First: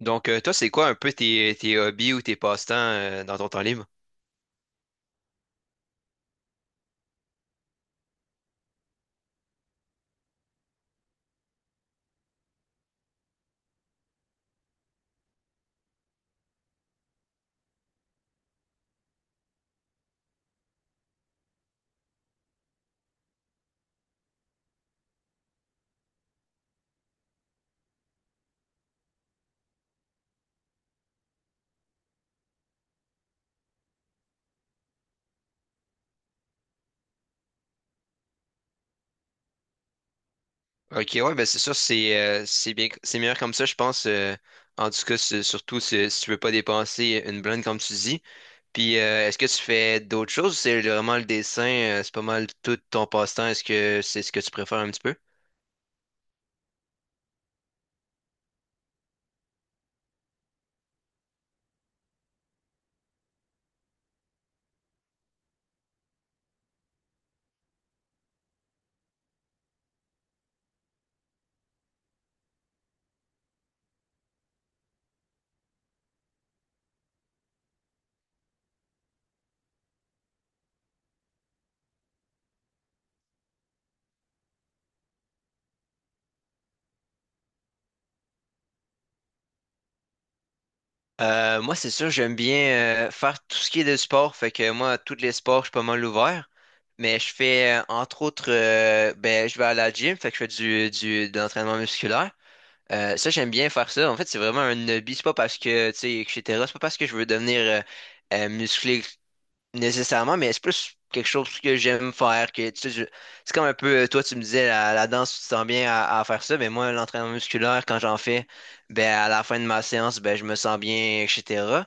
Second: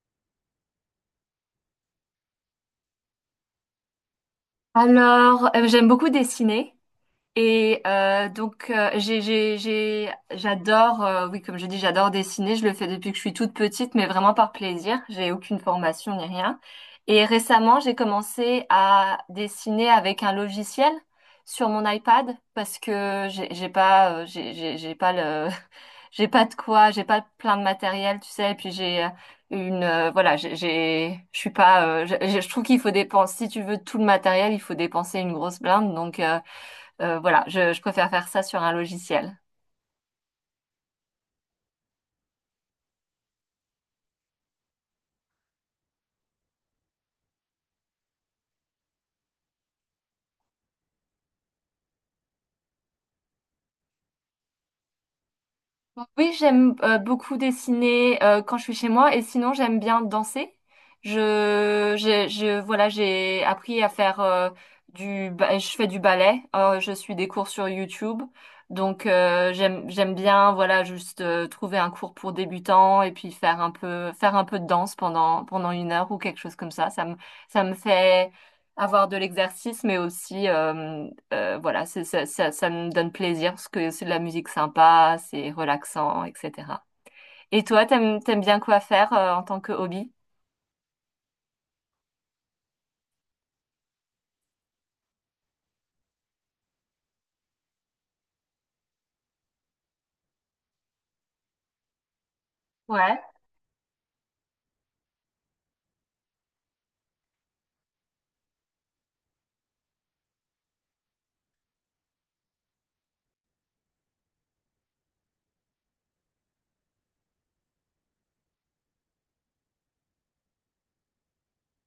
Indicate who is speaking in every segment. Speaker 1: Donc, toi, c'est quoi un peu tes hobbies ou tes passe-temps dans ton temps libre?
Speaker 2: Alors, j'aime beaucoup dessiner. Et donc j'adore, oui, comme je dis, j'adore dessiner. Je le fais depuis que je suis toute petite, mais vraiment par plaisir, j'ai aucune formation ni rien. Et récemment, j'ai commencé à dessiner avec un logiciel sur mon iPad parce que j'ai pas le... j'ai pas plein de matériel, tu sais. Et puis j'ai une je suis pas je trouve qu'il faut dépenser, si tu veux tout le matériel il faut dépenser une grosse blinde. Donc voilà, je préfère faire ça sur un logiciel.
Speaker 1: Ok, ouais, ben c'est sûr, c'est bien, c'est meilleur comme ça, je pense. En tout cas, surtout si tu veux pas dépenser une blinde, comme tu dis. Puis, est-ce que tu fais d'autres choses? C'est vraiment le dessin, c'est pas mal tout ton passe-temps. Est-ce que c'est ce que tu préfères un petit peu?
Speaker 2: Oui, j'aime beaucoup dessiner quand je suis chez moi, et sinon j'aime bien danser. Voilà, j'ai appris à faire je fais du ballet. Je suis des cours sur YouTube, donc j'aime bien, voilà, juste trouver un cours pour débutants, et puis faire un peu de danse pendant une heure ou quelque chose comme ça. Ça me fait avoir de l'exercice, mais aussi voilà, ça me donne plaisir parce que c'est de la musique sympa, c'est relaxant, etc. Et toi, t'aimes bien quoi faire en tant que hobby?
Speaker 1: Moi, c'est sûr, j'aime bien faire tout ce qui est de sport. Fait que moi, tous les sports, je suis pas mal ouvert. Mais je fais, entre autres, ben, je vais à la gym, fait que je fais de l'entraînement musculaire. Euh,
Speaker 2: Ouais,
Speaker 1: ça, j'aime bien faire ça. En fait, c'est vraiment un hobby. C'est pas parce que, tu sais, etc. C'est pas parce que je veux devenir musclé nécessairement, mais c'est plus quelque chose que j'aime faire. Que, tu sais, c'est comme un peu, toi, tu me disais, la danse, tu te sens bien à faire ça. Mais moi, l'entraînement musculaire, quand j'en fais, ben, à la fin de ma séance, ben, je me sens bien, etc.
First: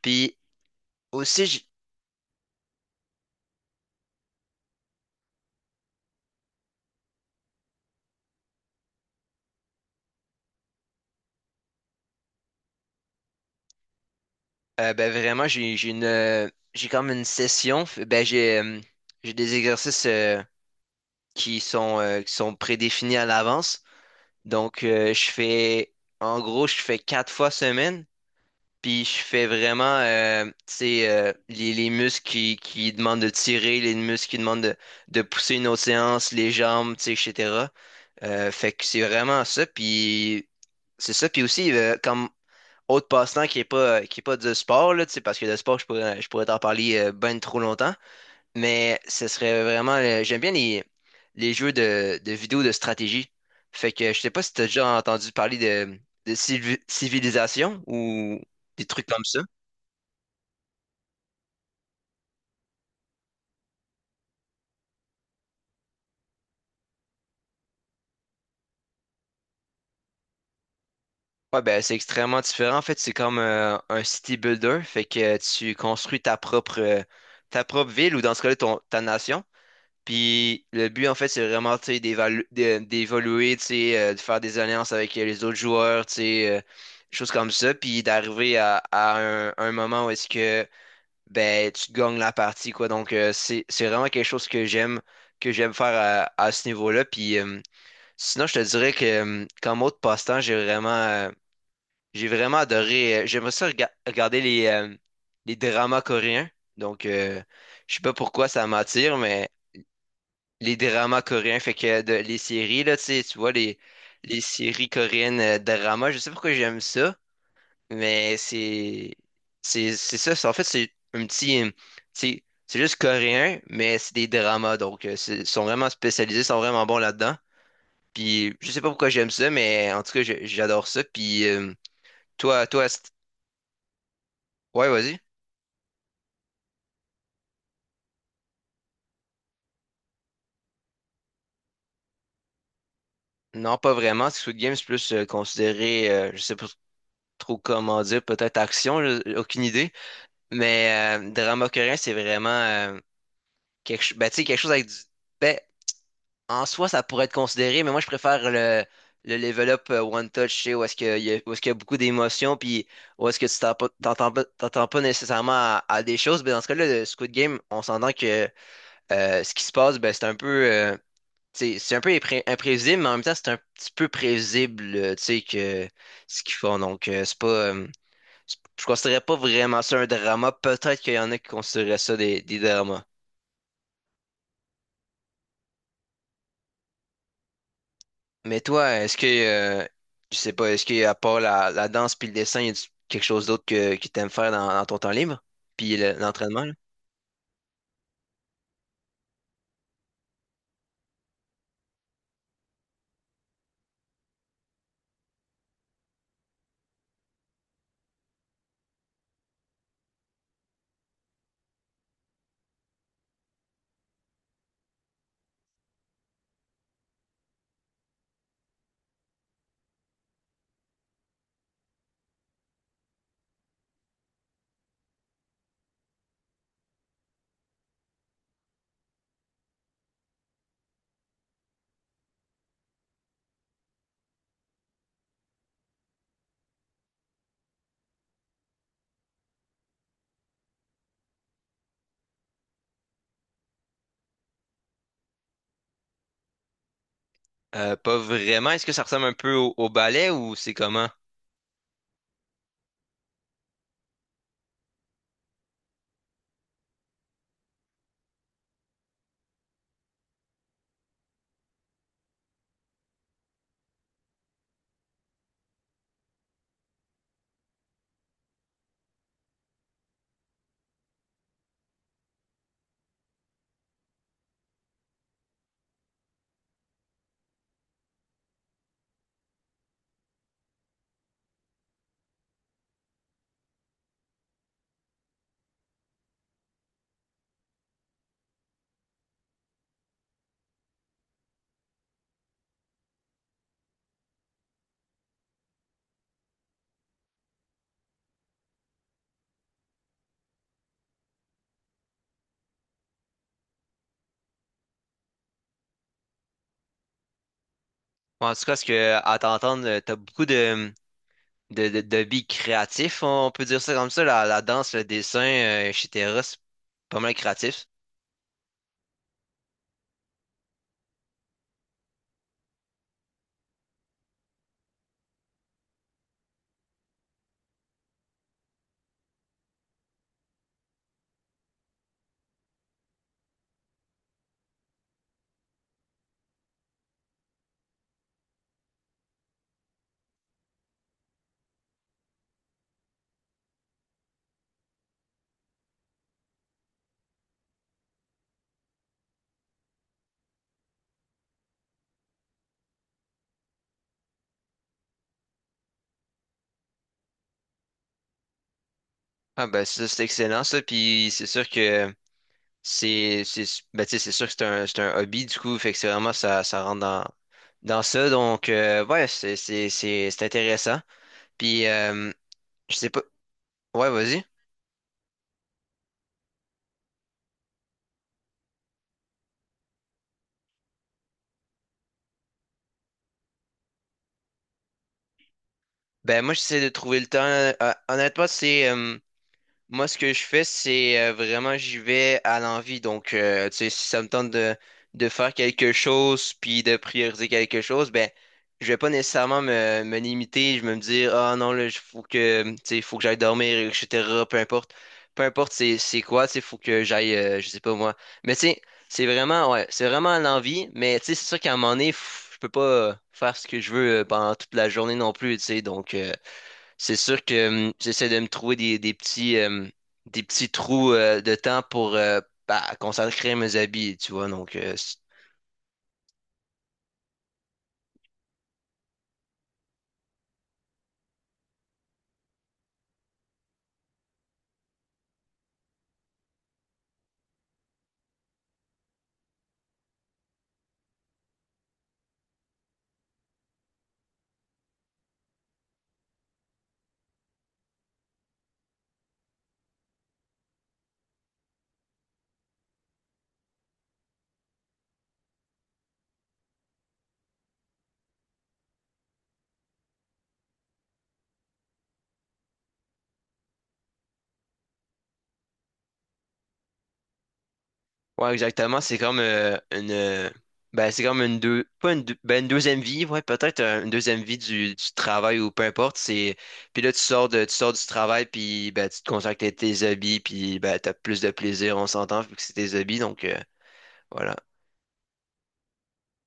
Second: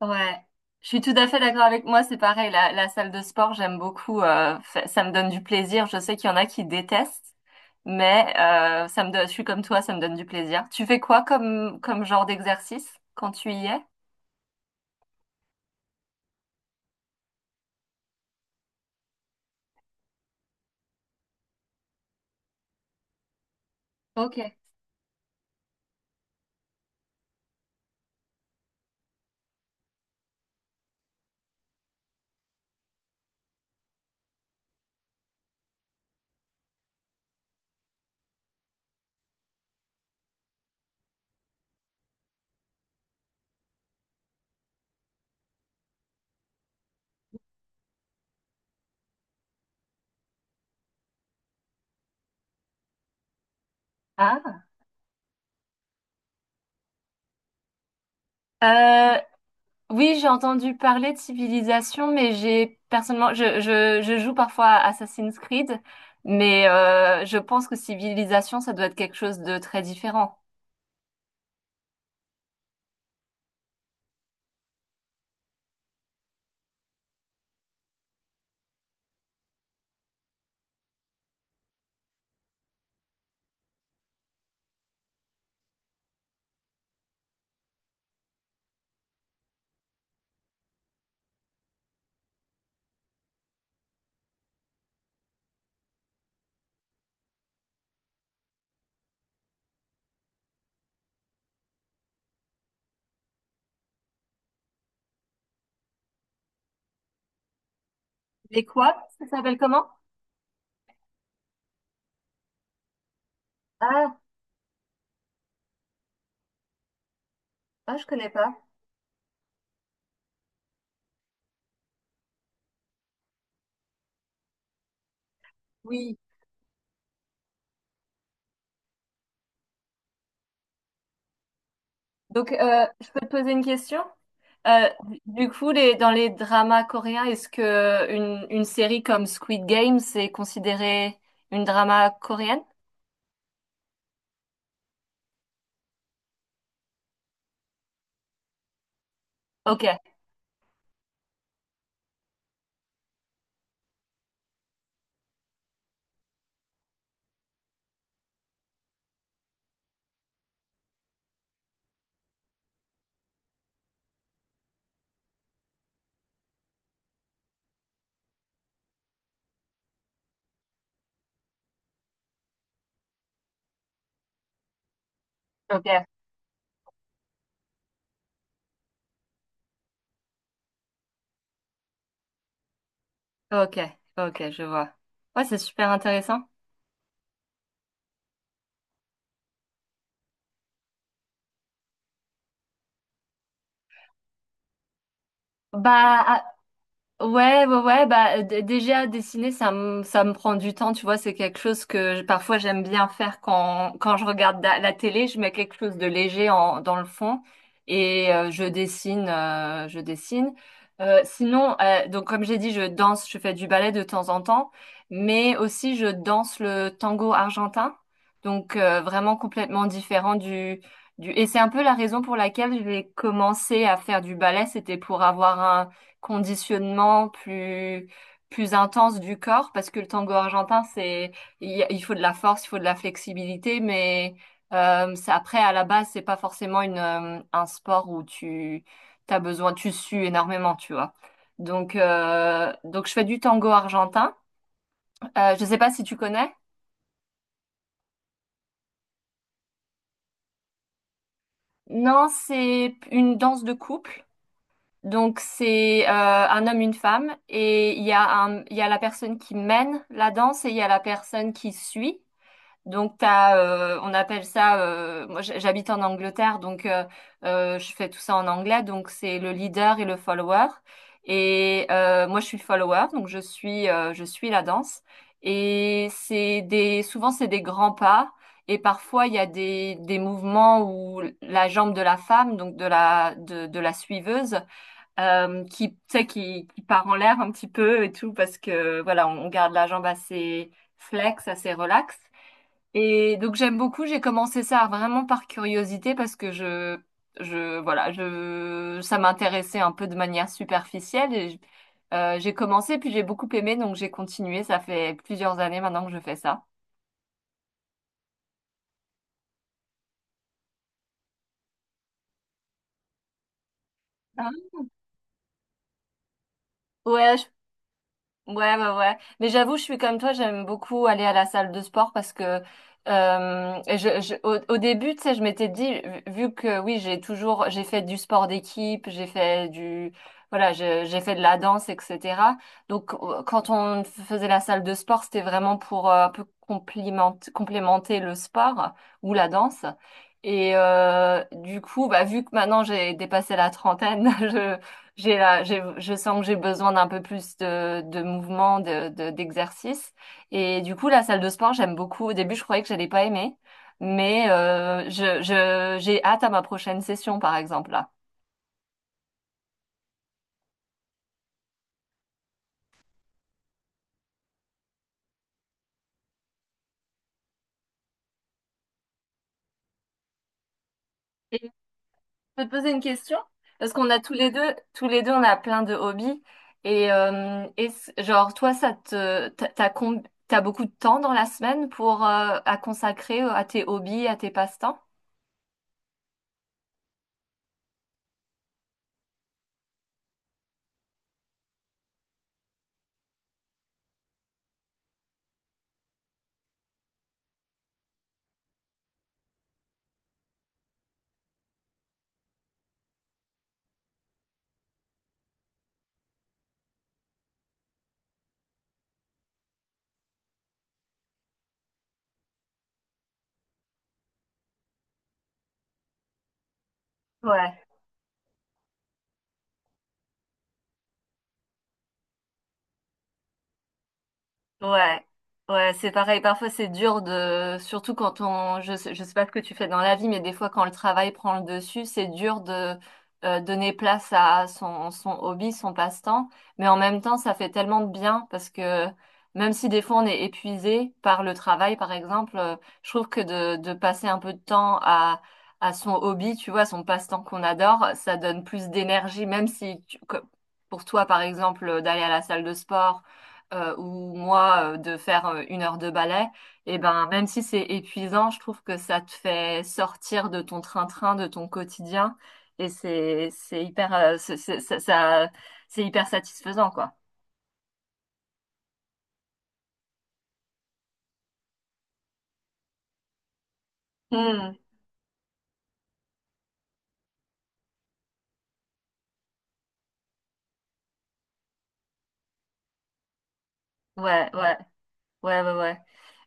Speaker 2: ouais.
Speaker 1: Puis
Speaker 2: Je suis tout à fait
Speaker 1: aussi,
Speaker 2: d'accord. Avec moi, c'est pareil, la salle de sport, j'aime beaucoup, ça me donne du plaisir. Je sais qu'il y en a qui détestent, mais je suis comme toi, ça me donne du plaisir. Tu fais quoi comme genre d'exercice quand tu y es?
Speaker 1: ben, vraiment, j'ai comme une session. Ben, j'ai des exercices qui sont prédéfinis à l'avance.
Speaker 2: Ok.
Speaker 1: Donc, je fais, en gros, je fais quatre fois semaine, puis je fais vraiment, tu sais, les muscles qui, demandent de tirer, les muscles qui demandent de pousser une autre séance, les jambes, tu sais, etc. Fait que c'est vraiment ça, puis c'est ça, puis aussi, comme autre passe-temps qui est pas, du sport, là, tu sais, parce que le sport, je pourrais t'en parler ben trop longtemps, mais ce serait vraiment. J'aime bien les jeux de vidéos de stratégie. Fait que je sais pas si t'as déjà entendu parler de civilisation ou des trucs
Speaker 2: Ah.
Speaker 1: comme ça.
Speaker 2: Oui, j'ai entendu parler de civilisation, mais j'ai personnellement, je joue parfois à Assassin's Creed, mais je pense que civilisation, ça doit être quelque chose de très différent.
Speaker 1: Ouais, ben c'est extrêmement différent. En fait, c'est comme un city builder. Fait que tu construis ta propre ville ou dans ce cas-là, ton, ta nation. Puis le but, en fait, c'est vraiment, tu sais, d'évoluer, tu sais, de faire des alliances avec les autres joueurs, tu sais, choses comme ça, puis d'arriver à un, moment où est-ce que, ben, tu gagnes la partie, quoi. Donc, c'est vraiment quelque chose que j'aime faire à ce niveau-là. Puis sinon, je te dirais que, comme autre passe-temps, j'ai vraiment adoré, j'aimerais ça regarder les dramas coréens. Donc, je sais pas pourquoi
Speaker 2: Et
Speaker 1: ça
Speaker 2: quoi?
Speaker 1: m'attire,
Speaker 2: Ça
Speaker 1: mais
Speaker 2: s'appelle comment?
Speaker 1: les dramas coréens, fait que les séries, là, tu sais, tu vois, les,
Speaker 2: Ah,
Speaker 1: les séries coréennes dramas, je sais pas pourquoi j'aime ça,
Speaker 2: ah, je connais
Speaker 1: mais
Speaker 2: pas.
Speaker 1: c'est ça, en fait, c'est juste coréen, mais c'est des dramas, donc ils sont vraiment
Speaker 2: Oui.
Speaker 1: spécialisés, ils sont vraiment bons là-dedans, puis je sais pas pourquoi j'aime ça, mais en tout cas, j'adore ça, puis
Speaker 2: Donc,
Speaker 1: toi, toi,
Speaker 2: je peux te poser une question? Euh,
Speaker 1: ouais, vas-y.
Speaker 2: du coup, dans les dramas coréens, est-ce que une série comme Squid Game, c'est considéré une drama coréenne?
Speaker 1: Non, pas vraiment, Squid Game, c'est plus considéré, je sais pas trop comment dire, peut-être action, aucune
Speaker 2: Ok,
Speaker 1: idée. Mais drama coréen, c'est vraiment ben, tu sais, quelque chose avec du. Ben, en soi, ça pourrait être considéré, mais moi, je préfère le level up One Touch, tu sais, où est-ce qu'il y a, où est-ce qu'il y a beaucoup d'émotions, puis où est-ce que tu t'entends pas nécessairement à des choses. Ben, dans ce cas-là, le Squid Game, on s'entend que ce qui se passe, ben, c'est un peu, tu sais, c'est un peu imprévisible, mais en même temps, c'est un petit peu prévisible, tu sais,
Speaker 2: ok,
Speaker 1: que ce qu'ils font. Donc, c'est pas. Je considérais pas vraiment ça un drama. Peut-être qu'il y en a qui considéraient ça des dramas.
Speaker 2: ok, ok, je vois. Ouais, c'est super intéressant.
Speaker 1: Mais toi, est-ce que, je sais pas, est-ce qu'à part la danse puis le dessin, y a quelque chose d'autre que t'aimes faire dans ton temps libre? Puis
Speaker 2: Bah, ah,
Speaker 1: l'entraînement, là?
Speaker 2: ouais, ouais, ouais, bah déjà, dessiner, ça me prend du temps, tu vois, c'est quelque chose que parfois j'aime bien faire quand je regarde la télé, je mets quelque chose de léger en dans le fond, et je dessine, Sinon donc comme j'ai dit, je danse, je fais du ballet de temps en temps, mais aussi je danse le tango argentin. Donc vraiment complètement différent du et c'est un peu la raison pour laquelle j'ai commencé à faire du ballet, c'était pour avoir conditionnement plus intense du corps, parce que le tango argentin, c'est... il faut de la force, il faut de la flexibilité, mais après, à la base, c'est pas forcément une un sport où tu t'as besoin, tu sues énormément, tu vois. Donc je fais du tango argentin. Je sais pas si tu connais.
Speaker 1: Pas vraiment. Est-ce que ça ressemble un peu au ballet ou c'est comment?
Speaker 2: Non, c'est une danse de couple. Donc c'est un homme, une femme, et il y a il y a la personne qui mène la danse, et il y a la personne qui suit. On appelle ça, moi j'habite en Angleterre, donc je fais tout ça en anglais, donc c'est le leader et le follower. Et moi je suis follower, donc je suis la danse. Et souvent c'est des grands pas, et parfois il y a des mouvements où la jambe de la femme, donc de la suiveuse, tu sais, qui part en l'air un petit peu et tout, parce que voilà, on garde la jambe assez flex, assez relax. Et donc j'aime beaucoup, j'ai commencé ça vraiment par curiosité parce que je voilà, je ça m'intéressait un peu de manière superficielle, et j'ai commencé puis j'ai beaucoup aimé, donc j'ai continué. Ça fait plusieurs années maintenant que je fais ça.
Speaker 1: Bon, en tout cas, est-ce que, à t'entendre, t'as beaucoup de billes créatifs, on peut dire ça comme ça, la,
Speaker 2: Ah.
Speaker 1: la danse, le dessin, etc. C'est pas mal
Speaker 2: Ouais, je...
Speaker 1: créatif.
Speaker 2: Ouais, ouais, ouais. Mais j'avoue, je suis comme toi, j'aime beaucoup aller à la salle de sport parce que au début, tu sais, je m'étais dit, vu que oui, j'ai fait du sport d'équipe, voilà, j'ai fait de la danse, etc. Donc, quand on faisait la salle de sport, c'était vraiment pour un peu complémenter le sport ou la danse. Et du coup, bah, vu que maintenant j'ai dépassé la trentaine... Je sens que j'ai besoin d'un peu plus de mouvement, d'exercice. Et du coup, la salle de sport, j'aime beaucoup. Au début, je croyais que j'allais pas aimer, mais j'ai hâte à ma prochaine session, par exemple, là.
Speaker 1: Ah ben ça, c'est excellent ça, puis c'est sûr que c'est ben, tu sais, c'est sûr que c'est un hobby, du coup, fait que c'est vraiment ça, ça rentre dans ça. Donc, ouais, c'est intéressant.
Speaker 2: Et je
Speaker 1: Puis,
Speaker 2: peux te poser
Speaker 1: je
Speaker 2: une
Speaker 1: sais pas.
Speaker 2: question? Parce
Speaker 1: Ouais,
Speaker 2: qu'on a
Speaker 1: vas-y.
Speaker 2: tous les deux, on a plein de hobbies. Et genre, toi, ça te, t'as, t'as com- t'as beaucoup de temps dans la semaine pour à consacrer à tes hobbies, à tes passe-temps?
Speaker 1: Ben, moi, j'essaie de trouver le temps. Honnêtement, c'est. Moi, ce que je fais, c'est vraiment, j'y vais à l'envie. Donc, tu sais, si ça me tente de faire quelque chose, puis de prioriser quelque chose, ben, je vais pas nécessairement me limiter. Je vais me dire, ah non, là, il faut que, tu sais, faut que j'aille dormir, etc. Peu importe. Peu importe c'est quoi, tu sais, faut que j'aille, je sais pas moi. Mais tu sais, c'est vraiment, ouais, c'est vraiment à l'envie. Mais tu sais, c'est sûr qu'à un moment donné, je peux pas faire ce que je veux pendant toute la journée non plus, tu sais. Donc, c'est sûr
Speaker 2: Ouais.
Speaker 1: que j'essaie de me trouver des petits trous de temps pour bah, consacrer mes habits, tu vois. Donc,
Speaker 2: Ouais, ouais, c'est pareil. Parfois, c'est dur de... surtout quand on... je sais pas ce que tu fais dans la vie, mais des fois, quand le travail prend le dessus, c'est dur de donner place à son hobby, son passe-temps. Mais en même temps, ça fait tellement de bien parce que même si des fois on est épuisé par le travail, par exemple, je trouve que de passer un peu de temps à son hobby, tu vois, son passe-temps qu'on adore, ça donne plus d'énergie. Même si pour toi, par exemple, d'aller à la salle de sport, ou moi de faire une heure de ballet, et ben, même si c'est épuisant, je trouve que ça te fait sortir de ton train-train, de ton quotidien, et c'est hyper, c'est hyper satisfaisant, quoi.
Speaker 1: ouais, exactement. C'est comme une. Ben, c'est comme une deux. Pas une, ben, une deuxième vie, ouais, peut-être une deuxième vie
Speaker 2: Hmm.
Speaker 1: du travail ou peu importe. C'est, puis là, tu sors du travail, puis ben, tu te consacres à tes habits, puis ben, t'as plus de plaisir, on s'entend, vu que c'est tes habits. Donc,
Speaker 2: Ouais,
Speaker 1: voilà.
Speaker 2: ouais. Ouais, ouais, ouais.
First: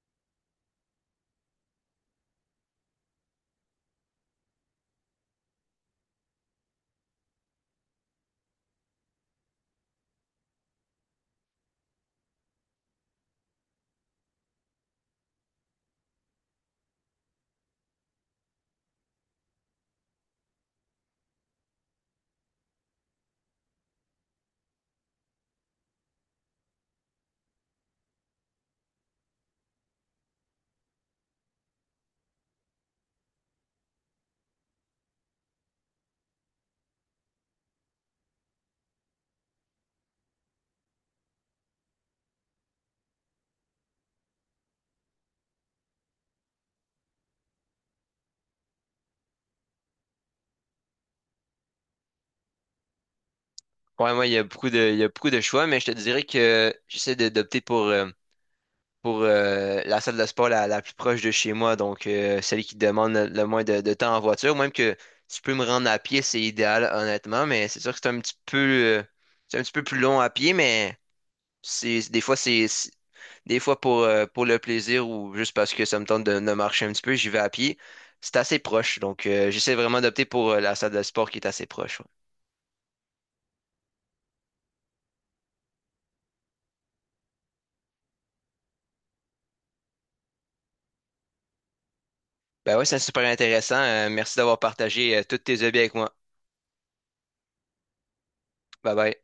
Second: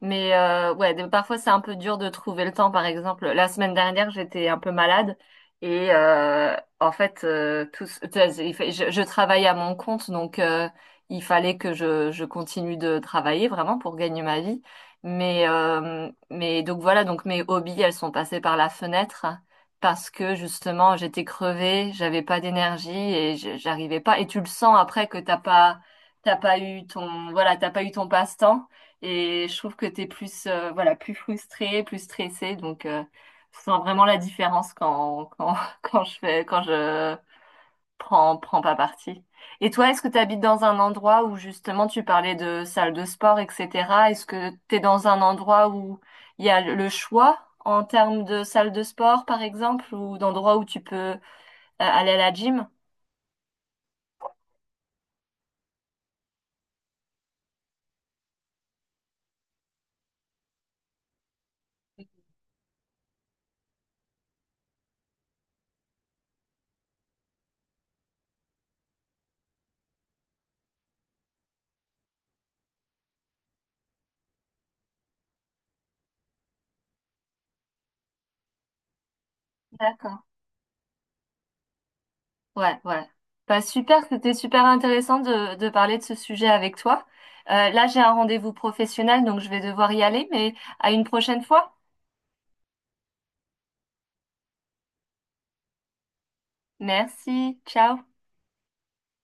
Speaker 2: Mais ouais, parfois c'est un peu dur de trouver le temps. Par exemple, la semaine dernière, j'étais un peu malade, et en fait, tu vois, je travaille à mon compte, donc il fallait que je continue de travailler vraiment pour gagner ma vie. Mais donc voilà, donc mes hobbies, elles sont passées par la fenêtre parce que justement, j'étais crevée, j'avais pas d'énergie, et j'arrivais pas. Et tu le sens, après, que t'as pas eu ton passe-temps. Et je trouve que tu es plus, voilà, plus frustré, plus stressé. Donc, je sens vraiment la différence quand je prends pas parti. Et toi, est-ce que tu habites dans un endroit où justement tu parlais de salle de sport, etc.? Est-ce que tu es dans un endroit où il y a le choix en termes de salle de sport, par exemple, ou d'endroits où tu peux aller à la gym?
Speaker 1: Ouais, moi, il y a beaucoup de, il y a beaucoup de choix, mais je te dirais que j'essaie d'opter pour la, salle de sport la plus proche de chez moi, donc celle qui demande le moins de temps en voiture. Même que tu peux me rendre à pied, c'est idéal, honnêtement, mais c'est sûr que c'est un petit peu plus long à pied, mais c'est, des fois, des fois pour le plaisir ou juste parce que ça me tente de marcher un petit peu, j'y vais à pied. C'est assez proche, donc j'essaie vraiment
Speaker 2: D'accord.
Speaker 1: d'opter pour la salle de sport qui est assez proche. Ouais.
Speaker 2: Ouais, ouais. Bah, super, c'était super intéressant de parler de ce sujet avec toi. Là, j'ai un rendez-vous professionnel, donc je vais devoir y aller, mais à une prochaine fois.
Speaker 1: Ben ouais, c'est super intéressant. Merci d'avoir partagé tous tes hobbies avec moi.
Speaker 2: Merci, ciao.
Speaker 1: Bye bye.